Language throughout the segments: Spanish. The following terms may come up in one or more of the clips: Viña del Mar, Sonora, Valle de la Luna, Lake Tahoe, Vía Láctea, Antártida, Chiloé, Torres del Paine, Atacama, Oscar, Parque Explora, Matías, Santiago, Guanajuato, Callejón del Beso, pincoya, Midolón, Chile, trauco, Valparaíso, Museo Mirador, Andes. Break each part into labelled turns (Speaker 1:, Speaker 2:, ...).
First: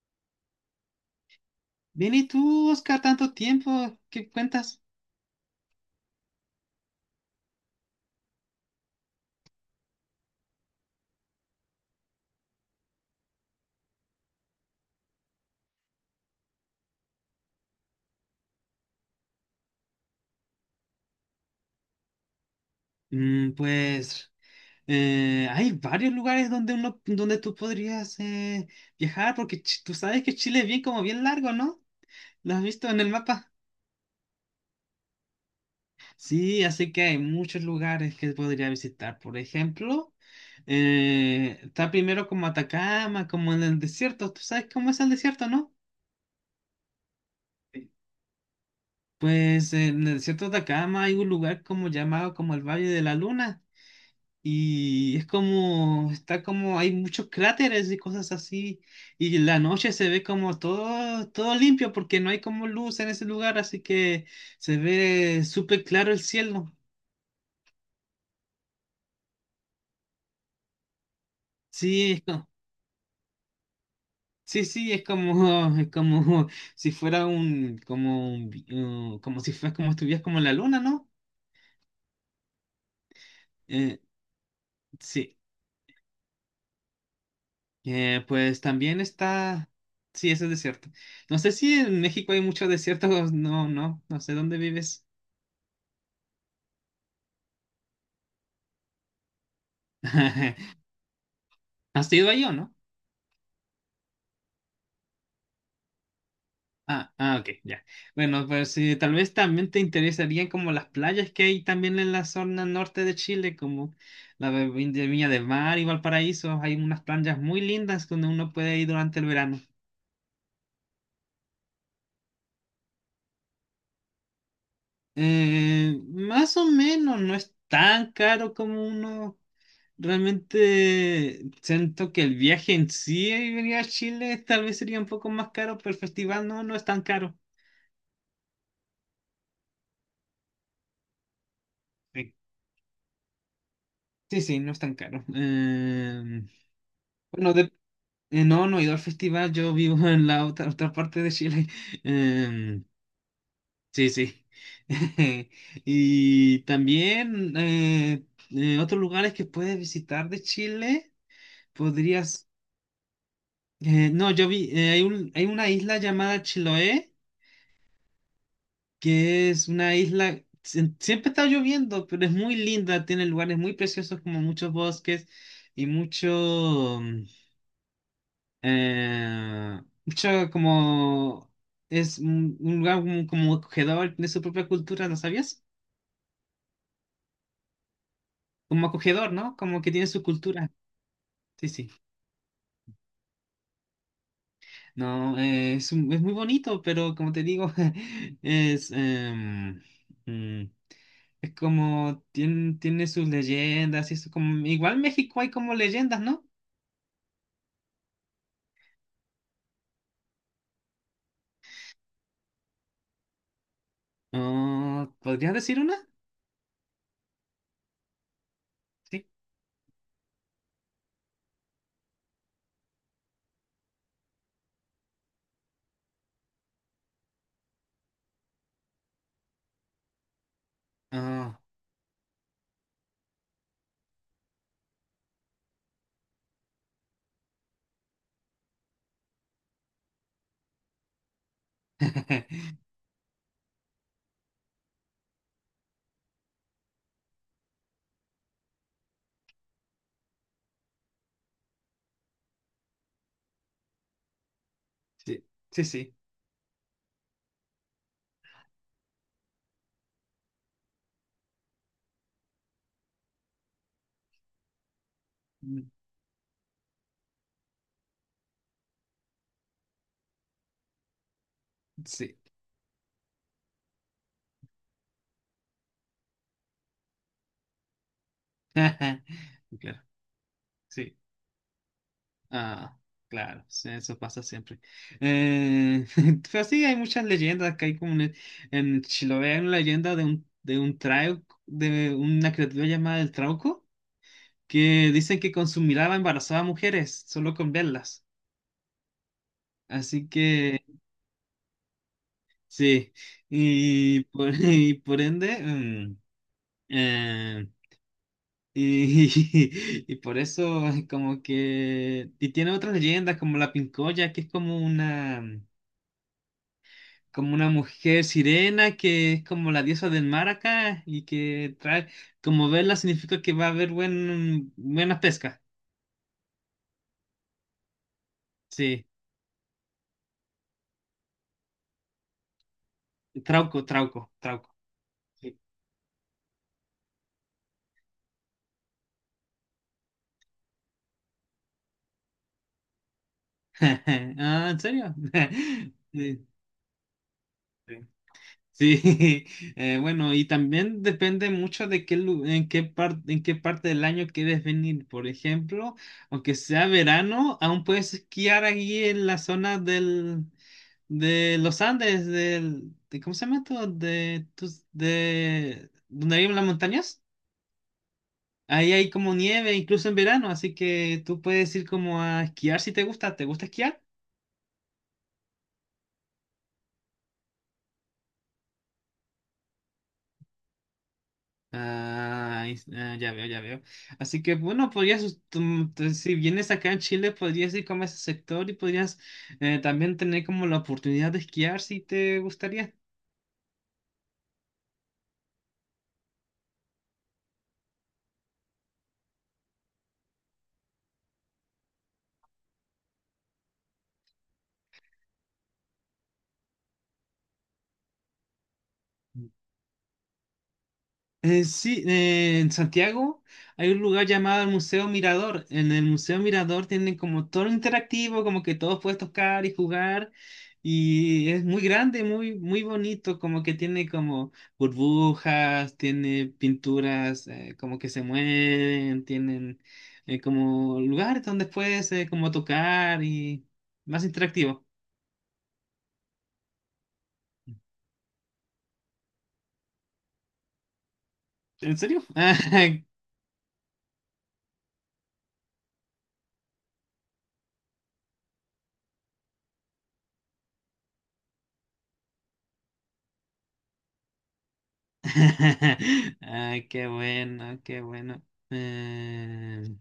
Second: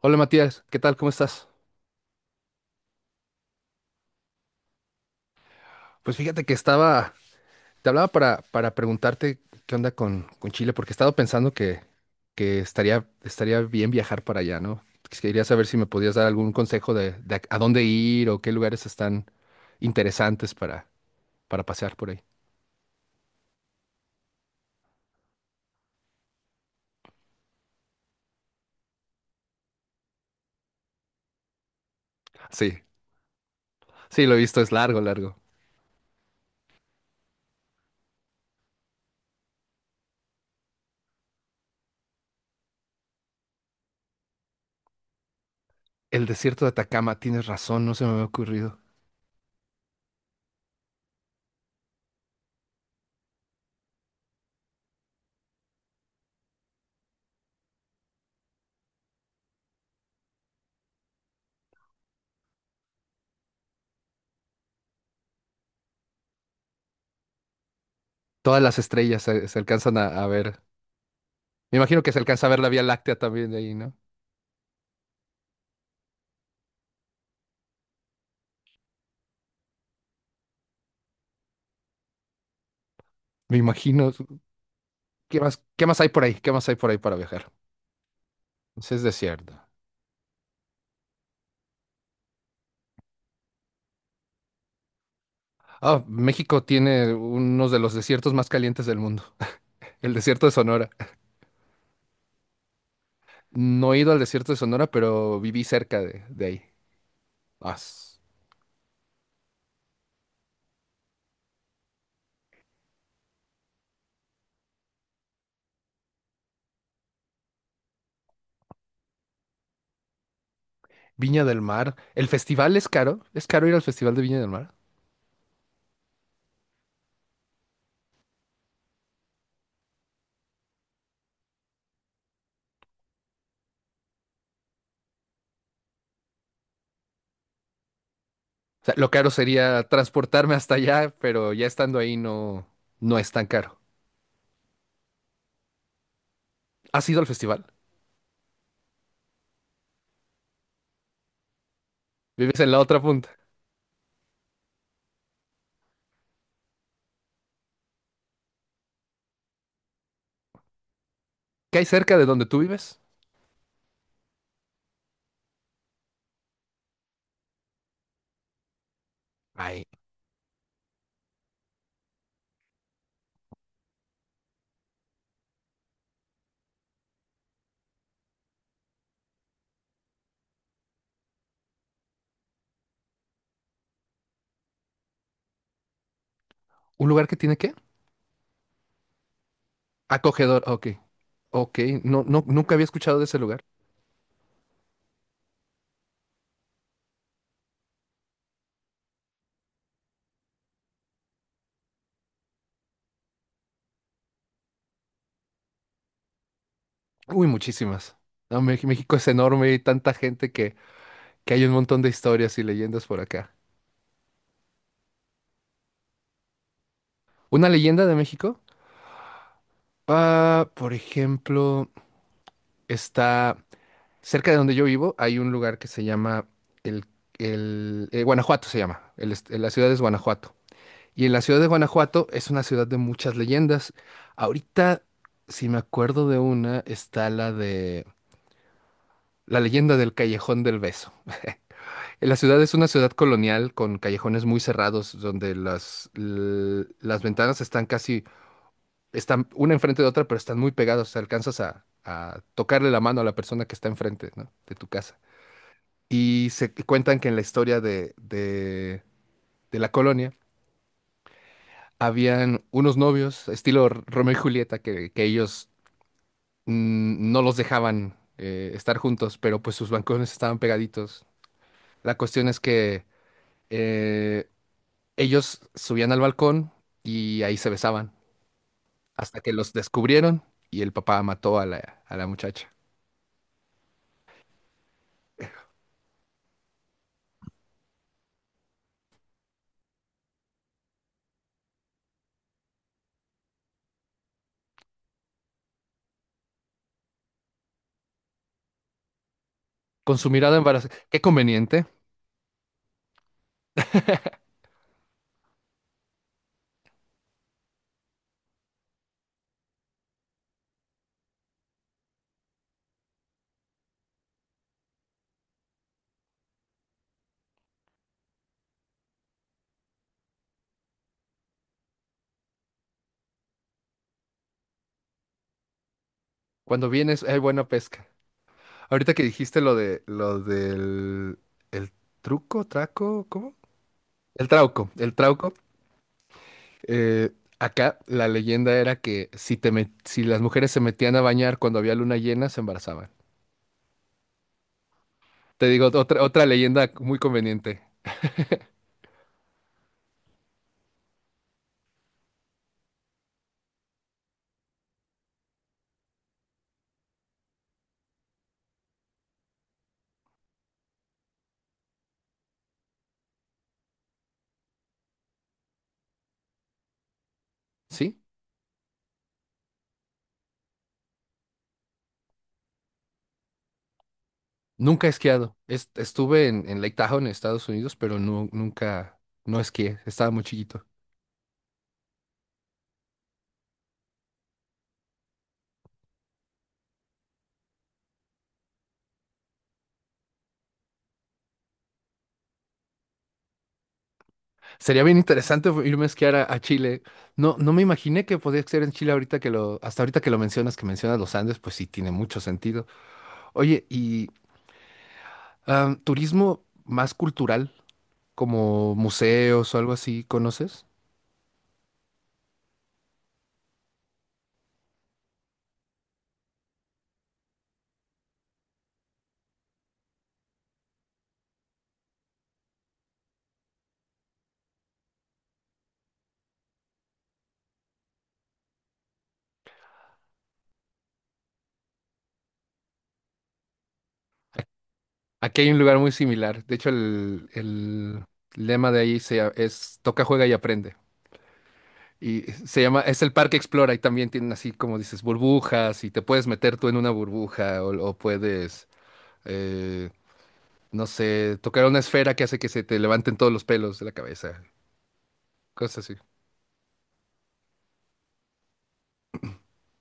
Speaker 1: Hola Matías, ¿qué tal? ¿Cómo estás?
Speaker 2: Bien, ¿y tú, Oscar, tanto tiempo? ¿Qué cuentas?
Speaker 1: Pues fíjate que estaba, te hablaba para preguntarte qué onda con Chile, porque he estado pensando que estaría bien viajar para allá, ¿no? Quería saber si me podías dar algún consejo de a dónde ir o qué lugares están interesantes para pasear por ahí.
Speaker 2: Mm, pues hay varios lugares donde donde tú podrías viajar, porque tú sabes que Chile es bien largo, ¿no? ¿Lo has
Speaker 1: Sí,
Speaker 2: visto en el mapa?
Speaker 1: sí, lo he visto, es largo, largo.
Speaker 2: Sí, así que hay muchos lugares que podría visitar. Por ejemplo, está primero como Atacama, como en el desierto. ¿Tú sabes cómo es el desierto, no?
Speaker 1: El desierto de Atacama, tienes razón, no se me había ocurrido.
Speaker 2: Pues en el desierto de Atacama hay un lugar como llamado como el Valle de la Luna. Y es está como, hay muchos cráteres y cosas así. Y en la noche se ve como todo limpio porque no hay como luz en ese lugar, así que se ve súper claro el cielo.
Speaker 1: Todas las estrellas se alcanzan a ver. Me imagino que
Speaker 2: Sí,
Speaker 1: se
Speaker 2: es
Speaker 1: alcanza
Speaker 2: co-
Speaker 1: a ver la Vía Láctea también de ahí, ¿no?
Speaker 2: sí, sí, es como, es como si fuera un como si fuera como estuvieras como en la luna, ¿no?
Speaker 1: Me
Speaker 2: Eh,
Speaker 1: imagino.
Speaker 2: sí.
Speaker 1: Qué más hay por ahí? ¿Qué más hay por ahí para viajar?
Speaker 2: Pues
Speaker 1: Ese
Speaker 2: también
Speaker 1: es desierto.
Speaker 2: está, sí, ese desierto. No sé si en México hay muchos desiertos, no, no, no sé dónde vives.
Speaker 1: Ah, México tiene unos de los desiertos más calientes del mundo, el desierto de Sonora.
Speaker 2: ¿Has ido ahí o no?
Speaker 1: No he ido al desierto de Sonora, pero viví cerca de ahí.
Speaker 2: Ah, ah, ok,
Speaker 1: Ah,
Speaker 2: ya.
Speaker 1: s-
Speaker 2: Bueno, pues sí, tal vez también te interesarían como las playas que hay también en la zona norte de Chile, como la de de Viña del Mar y Valparaíso. Hay unas playas muy lindas donde uno puede ir durante el verano.
Speaker 1: Viña del Mar. ¿El festival es caro? ¿Es caro ir al festival de Viña del Mar?
Speaker 2: Más o menos, no es tan caro como uno. Realmente siento que el viaje en sí y venir a Chile tal vez sería un poco más caro, pero el festival no, no es tan caro.
Speaker 1: O sea, lo caro sería transportarme hasta allá, pero ya estando ahí
Speaker 2: Sí,
Speaker 1: no, no es tan caro.
Speaker 2: sí, sí, no es tan caro.
Speaker 1: ¿Has ido al
Speaker 2: Bueno,
Speaker 1: festival?
Speaker 2: No, no he ido al festival, yo vivo en la otra parte de Chile.
Speaker 1: ¿Vives en la
Speaker 2: Em,
Speaker 1: otra punta?
Speaker 2: sí, sí. Y también otros lugares que puedes visitar de Chile,
Speaker 1: ¿Qué hay cerca de donde
Speaker 2: podrías...
Speaker 1: tú vives?
Speaker 2: no, yo vi, hay hay una isla llamada Chiloé, que es
Speaker 1: Hay
Speaker 2: una isla, siempre está lloviendo, pero es muy linda, tiene lugares muy preciosos como muchos bosques y mucho... mucho como es un lugar como acogedor, tiene su propia cultura, ¿no sabías?
Speaker 1: un lugar que tiene ¿qué?
Speaker 2: Como acogedor, ¿no? Como que tiene su
Speaker 1: Acogedor,
Speaker 2: cultura.
Speaker 1: ok.
Speaker 2: Sí,
Speaker 1: Ok,
Speaker 2: sí.
Speaker 1: no, no, nunca había escuchado de ese lugar.
Speaker 2: No, es, es muy bonito, pero como te digo, es, mm, es como tiene sus leyendas y eso como igual en México hay como leyendas, ¿no?
Speaker 1: Uy, muchísimas. No, México es enorme y tanta gente que hay un montón de historias y leyendas por acá.
Speaker 2: Ah, ¿podrías decir una?
Speaker 1: ¿Una leyenda de México?
Speaker 2: Sí.
Speaker 1: Ah, por ejemplo, está cerca de donde yo vivo, hay un lugar que se llama el, el Guanajuato se llama. La ciudad es Guanajuato. Y en la
Speaker 2: Ah,
Speaker 1: ciudad de Guanajuato es una ciudad de muchas leyendas. Ahorita, si me acuerdo de una, está la de la leyenda del Callejón del Beso. La ciudad es una ciudad colonial con callejones muy cerrados donde las ventanas están casi, están una enfrente de otra, pero están muy pegadas. O sea, alcanzas a tocarle la mano a la persona que está enfrente, ¿no?, de tu casa.
Speaker 2: sí, sí, sí.
Speaker 1: Y se cuentan que en la historia de la colonia habían unos novios, estilo Romeo y Julieta, que ellos
Speaker 2: Mm,
Speaker 1: no los dejaban estar juntos, pero pues sus balcones estaban pegaditos. La
Speaker 2: sí.
Speaker 1: cuestión es que eh, ellos subían al balcón y ahí se besaban, hasta que los
Speaker 2: Claro,
Speaker 1: descubrieron y el
Speaker 2: sí.
Speaker 1: papá mató a la muchacha.
Speaker 2: Ah, claro, sí, eso pasa siempre. Eh, pero sí, hay muchas leyendas que hay como en Chiloé, hay una leyenda de de un trauco, de una criatura llamada el trauco, que dicen que con su mirada embarazaba a mujeres, solo con verlas.
Speaker 1: Con
Speaker 2: Así
Speaker 1: su mirada
Speaker 2: que,
Speaker 1: embarazada. Qué conveniente.
Speaker 2: sí, y y por ende, mm, eh, y, y por eso y tiene otras leyendas como la pincoya, que es como una mujer sirena que es como la diosa del mar acá y que trae, como verla significa que va a haber buena pesca.
Speaker 1: Cuando vienes hay buena pesca.
Speaker 2: Sí,
Speaker 1: Ahorita que dijiste lo de lo del el truco, traco, ¿cómo?
Speaker 2: trauco, trauco,
Speaker 1: El
Speaker 2: trauco.
Speaker 1: trauco, el trauco.
Speaker 2: Sí.
Speaker 1: Eh, acá la leyenda era que si las mujeres se metían a bañar cuando había luna llena, se embarazaban.
Speaker 2: Ah, ¿en serio?
Speaker 1: Te digo otra leyenda muy conveniente.
Speaker 2: Sí. Sí, bueno, y también depende mucho de en qué en qué parte del año quieres venir. Por ejemplo, aunque sea verano, aún puedes esquiar aquí en la zona de los Andes, ¿cómo se llama esto? Donde viven las montañas.
Speaker 1: ¿Sí?
Speaker 2: Ahí hay como nieve, incluso en verano, así que tú puedes ir como a esquiar si te gusta. ¿Te gusta esquiar?
Speaker 1: Nunca he esquiado. Estuve en Lake Tahoe, en Estados Unidos, pero no, nunca, no esquié. Estaba muy chiquito.
Speaker 2: Ah, ah, ya veo, ya veo. Así que bueno, podrías, us- tum- tu- si vienes acá en Chile, podrías ir como a ese sector y podrías también tener como la oportunidad de esquiar si te gustaría.
Speaker 1: Sería bien interesante irme a esquiar a Chile. No, no me imaginé que podía ser en Chile ahorita que lo, hasta ahorita que lo mencionas, que mencionas los Andes, pues sí, tiene mucho sentido. Oye, y ah, turismo más cultural, como museos o algo así, ¿conoces?
Speaker 2: Sí, en Santiago hay un lugar llamado el Museo Mirador. En el Museo Mirador tienen como todo lo interactivo, como que todos puedes tocar y jugar. Y es muy grande, muy bonito, como que tiene como burbujas, tiene pinturas como que se mueven, tienen como lugares donde puedes como tocar y más interactivo.
Speaker 1: Aquí hay un lugar muy similar. De hecho, el lema de ahí es toca, juega y aprende.
Speaker 2: ¿En serio?
Speaker 1: Y se llama, es el Parque Explora y también tienen así como dices burbujas y te puedes meter tú en una burbuja o puedes, eh, no sé, tocar una esfera que hace que se te levanten todos los pelos de la cabeza, cosas así.
Speaker 2: Ay, qué bueno, qué bueno. Eh,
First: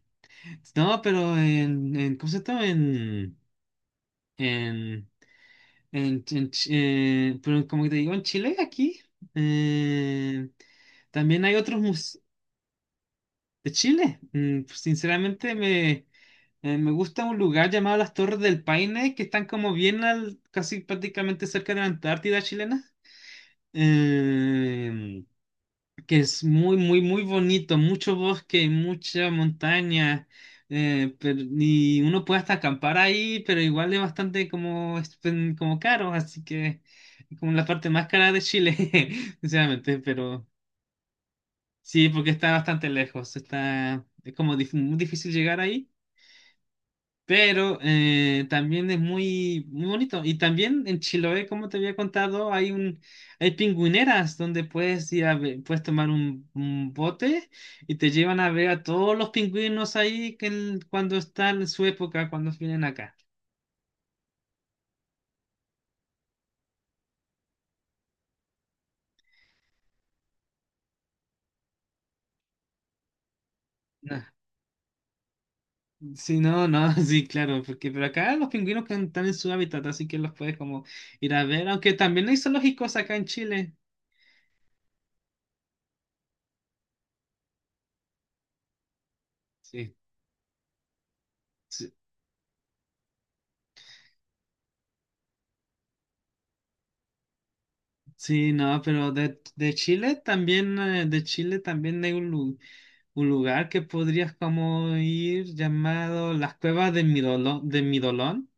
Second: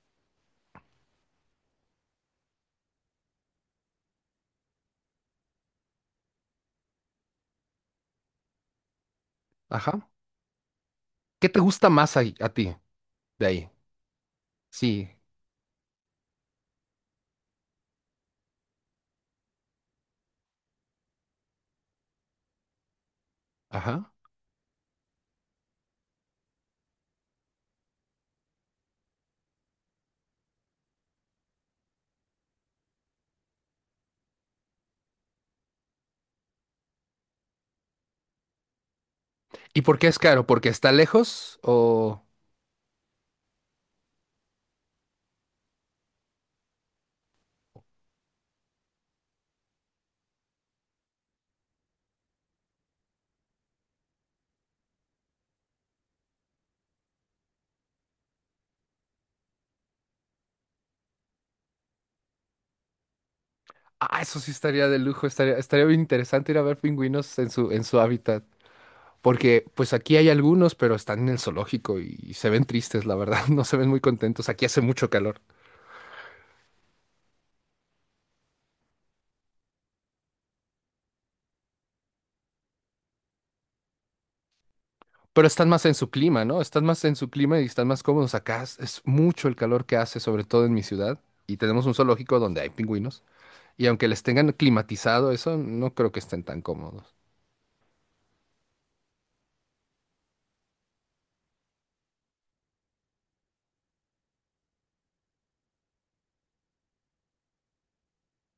Speaker 2: no, pero en ¿cómo se llama? En, en pero como te digo, en Chile, aquí,
Speaker 1: Ajá.
Speaker 2: eh, también
Speaker 1: ¿Qué
Speaker 2: hay
Speaker 1: te
Speaker 2: otros
Speaker 1: gusta más
Speaker 2: museos
Speaker 1: ahí a ti de ahí?
Speaker 2: de Chile. Mm, pues,
Speaker 1: Sí.
Speaker 2: sinceramente, me gusta un lugar llamado las Torres del Paine, que están como bien al, casi prácticamente cerca de la Antártida chilena.
Speaker 1: Ajá.
Speaker 2: Eh, que es muy, muy, muy bonito, mucho bosque, mucha montaña, y uno puede hasta acampar ahí, pero igual es bastante como caro, así que es como la parte más cara de Chile,
Speaker 1: ¿Y por
Speaker 2: sinceramente,
Speaker 1: qué es caro?
Speaker 2: pero
Speaker 1: ¿Porque está lejos
Speaker 2: sí,
Speaker 1: o...?
Speaker 2: porque está bastante lejos, es como muy difícil llegar ahí. Pero también es muy, muy bonito. Y también en Chiloé, como te había contado, hay hay pingüineras donde puedes puedes tomar un bote y te llevan a ver a todos los pingüinos ahí que cuando están en su época, cuando vienen acá.
Speaker 1: Ah, eso sí estaría de lujo, estaría, estaría bien interesante ir a ver pingüinos en su hábitat. Porque pues aquí hay algunos, pero están en el zoológico y se ven tristes, la verdad, no se ven muy
Speaker 2: No,
Speaker 1: contentos. Aquí hace mucho calor,
Speaker 2: sí, no, no, sí, claro, porque pero acá los pingüinos que están en su hábitat, así que los puedes como ir a ver, aunque también hay zoológicos acá en Chile.
Speaker 1: pero están más en su clima, ¿no? Están más en su clima y están más cómodos. Acá es mucho el calor
Speaker 2: Sí,
Speaker 1: que hace, sobre todo en mi ciudad. Y tenemos un
Speaker 2: sí,
Speaker 1: zoológico donde hay pingüinos. Y aunque les tengan climatizado eso, no creo que estén tan cómodos.
Speaker 2: sí, no, pero de Chile también hay un lugar. Un lugar que podrías como ir llamado las cuevas de midolo de Midolón,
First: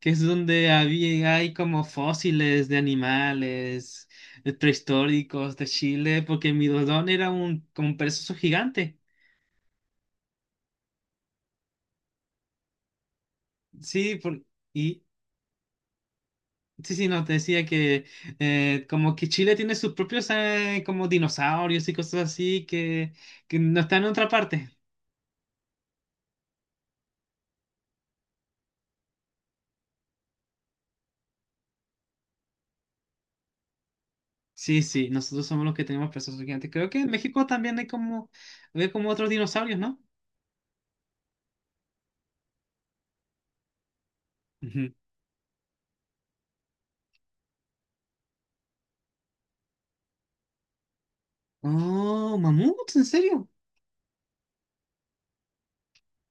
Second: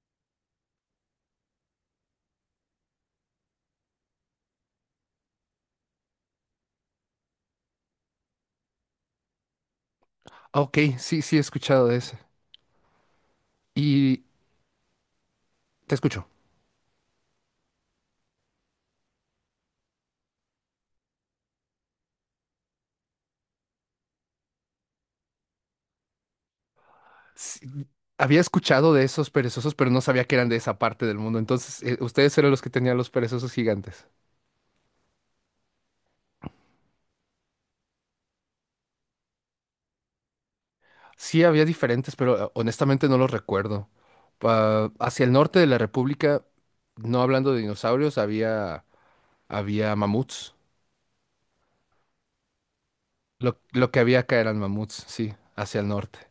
Speaker 2: que es donde hay como fósiles de animales prehistóricos de Chile, porque Midolón era como un perezoso gigante.
Speaker 1: Ah, ok, sí, sí, he escuchado de ese.
Speaker 2: Sí,
Speaker 1: Y
Speaker 2: y
Speaker 1: te escucho.
Speaker 2: sí, sí, no, te decía que como que Chile tiene sus propios como dinosaurios y cosas así que no están en otra parte.
Speaker 1: Sí, había escuchado de esos perezosos, pero no sabía que eran de esa parte del mundo. Entonces, ustedes eran los que tenían los perezosos gigantes.
Speaker 2: Sí, sí, nosotros somos los que tenemos pesos gigantes. Creo que en México también hay como otros dinosaurios, ¿no?
Speaker 1: Sí, había diferentes, pero honestamente no los recuerdo.
Speaker 2: Ujú.
Speaker 1: Hacia el norte de la República, no hablando de dinosaurios, había, había mamuts.
Speaker 2: Oh, mamuts, ¿en serio?
Speaker 1: Lo que había acá eran mamuts, sí, hacia el norte.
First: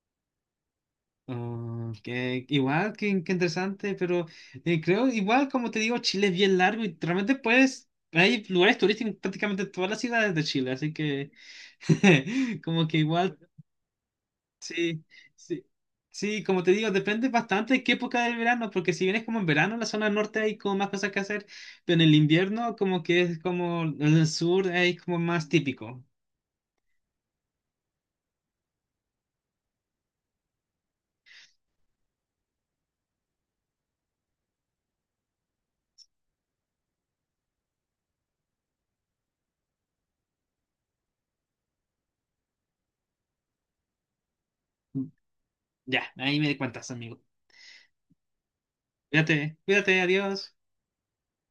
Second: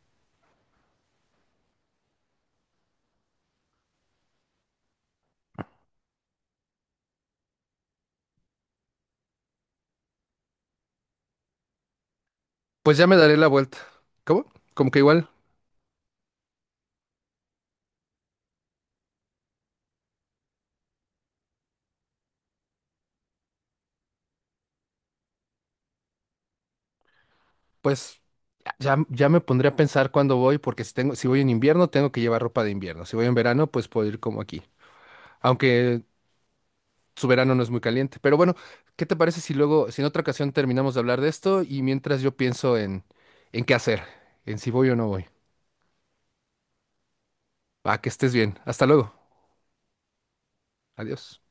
Speaker 2: Oh, igual, que interesante, pero creo, igual, como te digo, Chile es bien largo y realmente puedes, hay lugares turísticos en prácticamente todas las ciudades de Chile, así que como
Speaker 1: Pues
Speaker 2: que
Speaker 1: ya me daré
Speaker 2: igual.
Speaker 1: la vuelta. ¿Cómo? Como que
Speaker 2: Sí,
Speaker 1: igual,
Speaker 2: sí, sí, como te digo, depende bastante de qué época del verano, porque si vienes como en verano, en la zona norte hay como más cosas que hacer, pero en el invierno como que es como en el sur hay como más típico.
Speaker 1: pues ya me pondré a pensar cuándo voy, porque si tengo, si voy en invierno, tengo que llevar ropa de invierno. Si voy en verano, pues puedo ir como aquí. Aunque su verano no es muy caliente. Pero bueno, ¿qué te parece si luego, si en otra ocasión terminamos de hablar de esto y mientras yo pienso en qué hacer, en si voy o no voy?
Speaker 2: Ya, ahí me cuentas, amigo.
Speaker 1: Va, que estés bien. Hasta luego.
Speaker 2: Cuídate, cuídate, adiós.
Speaker 1: Adiós.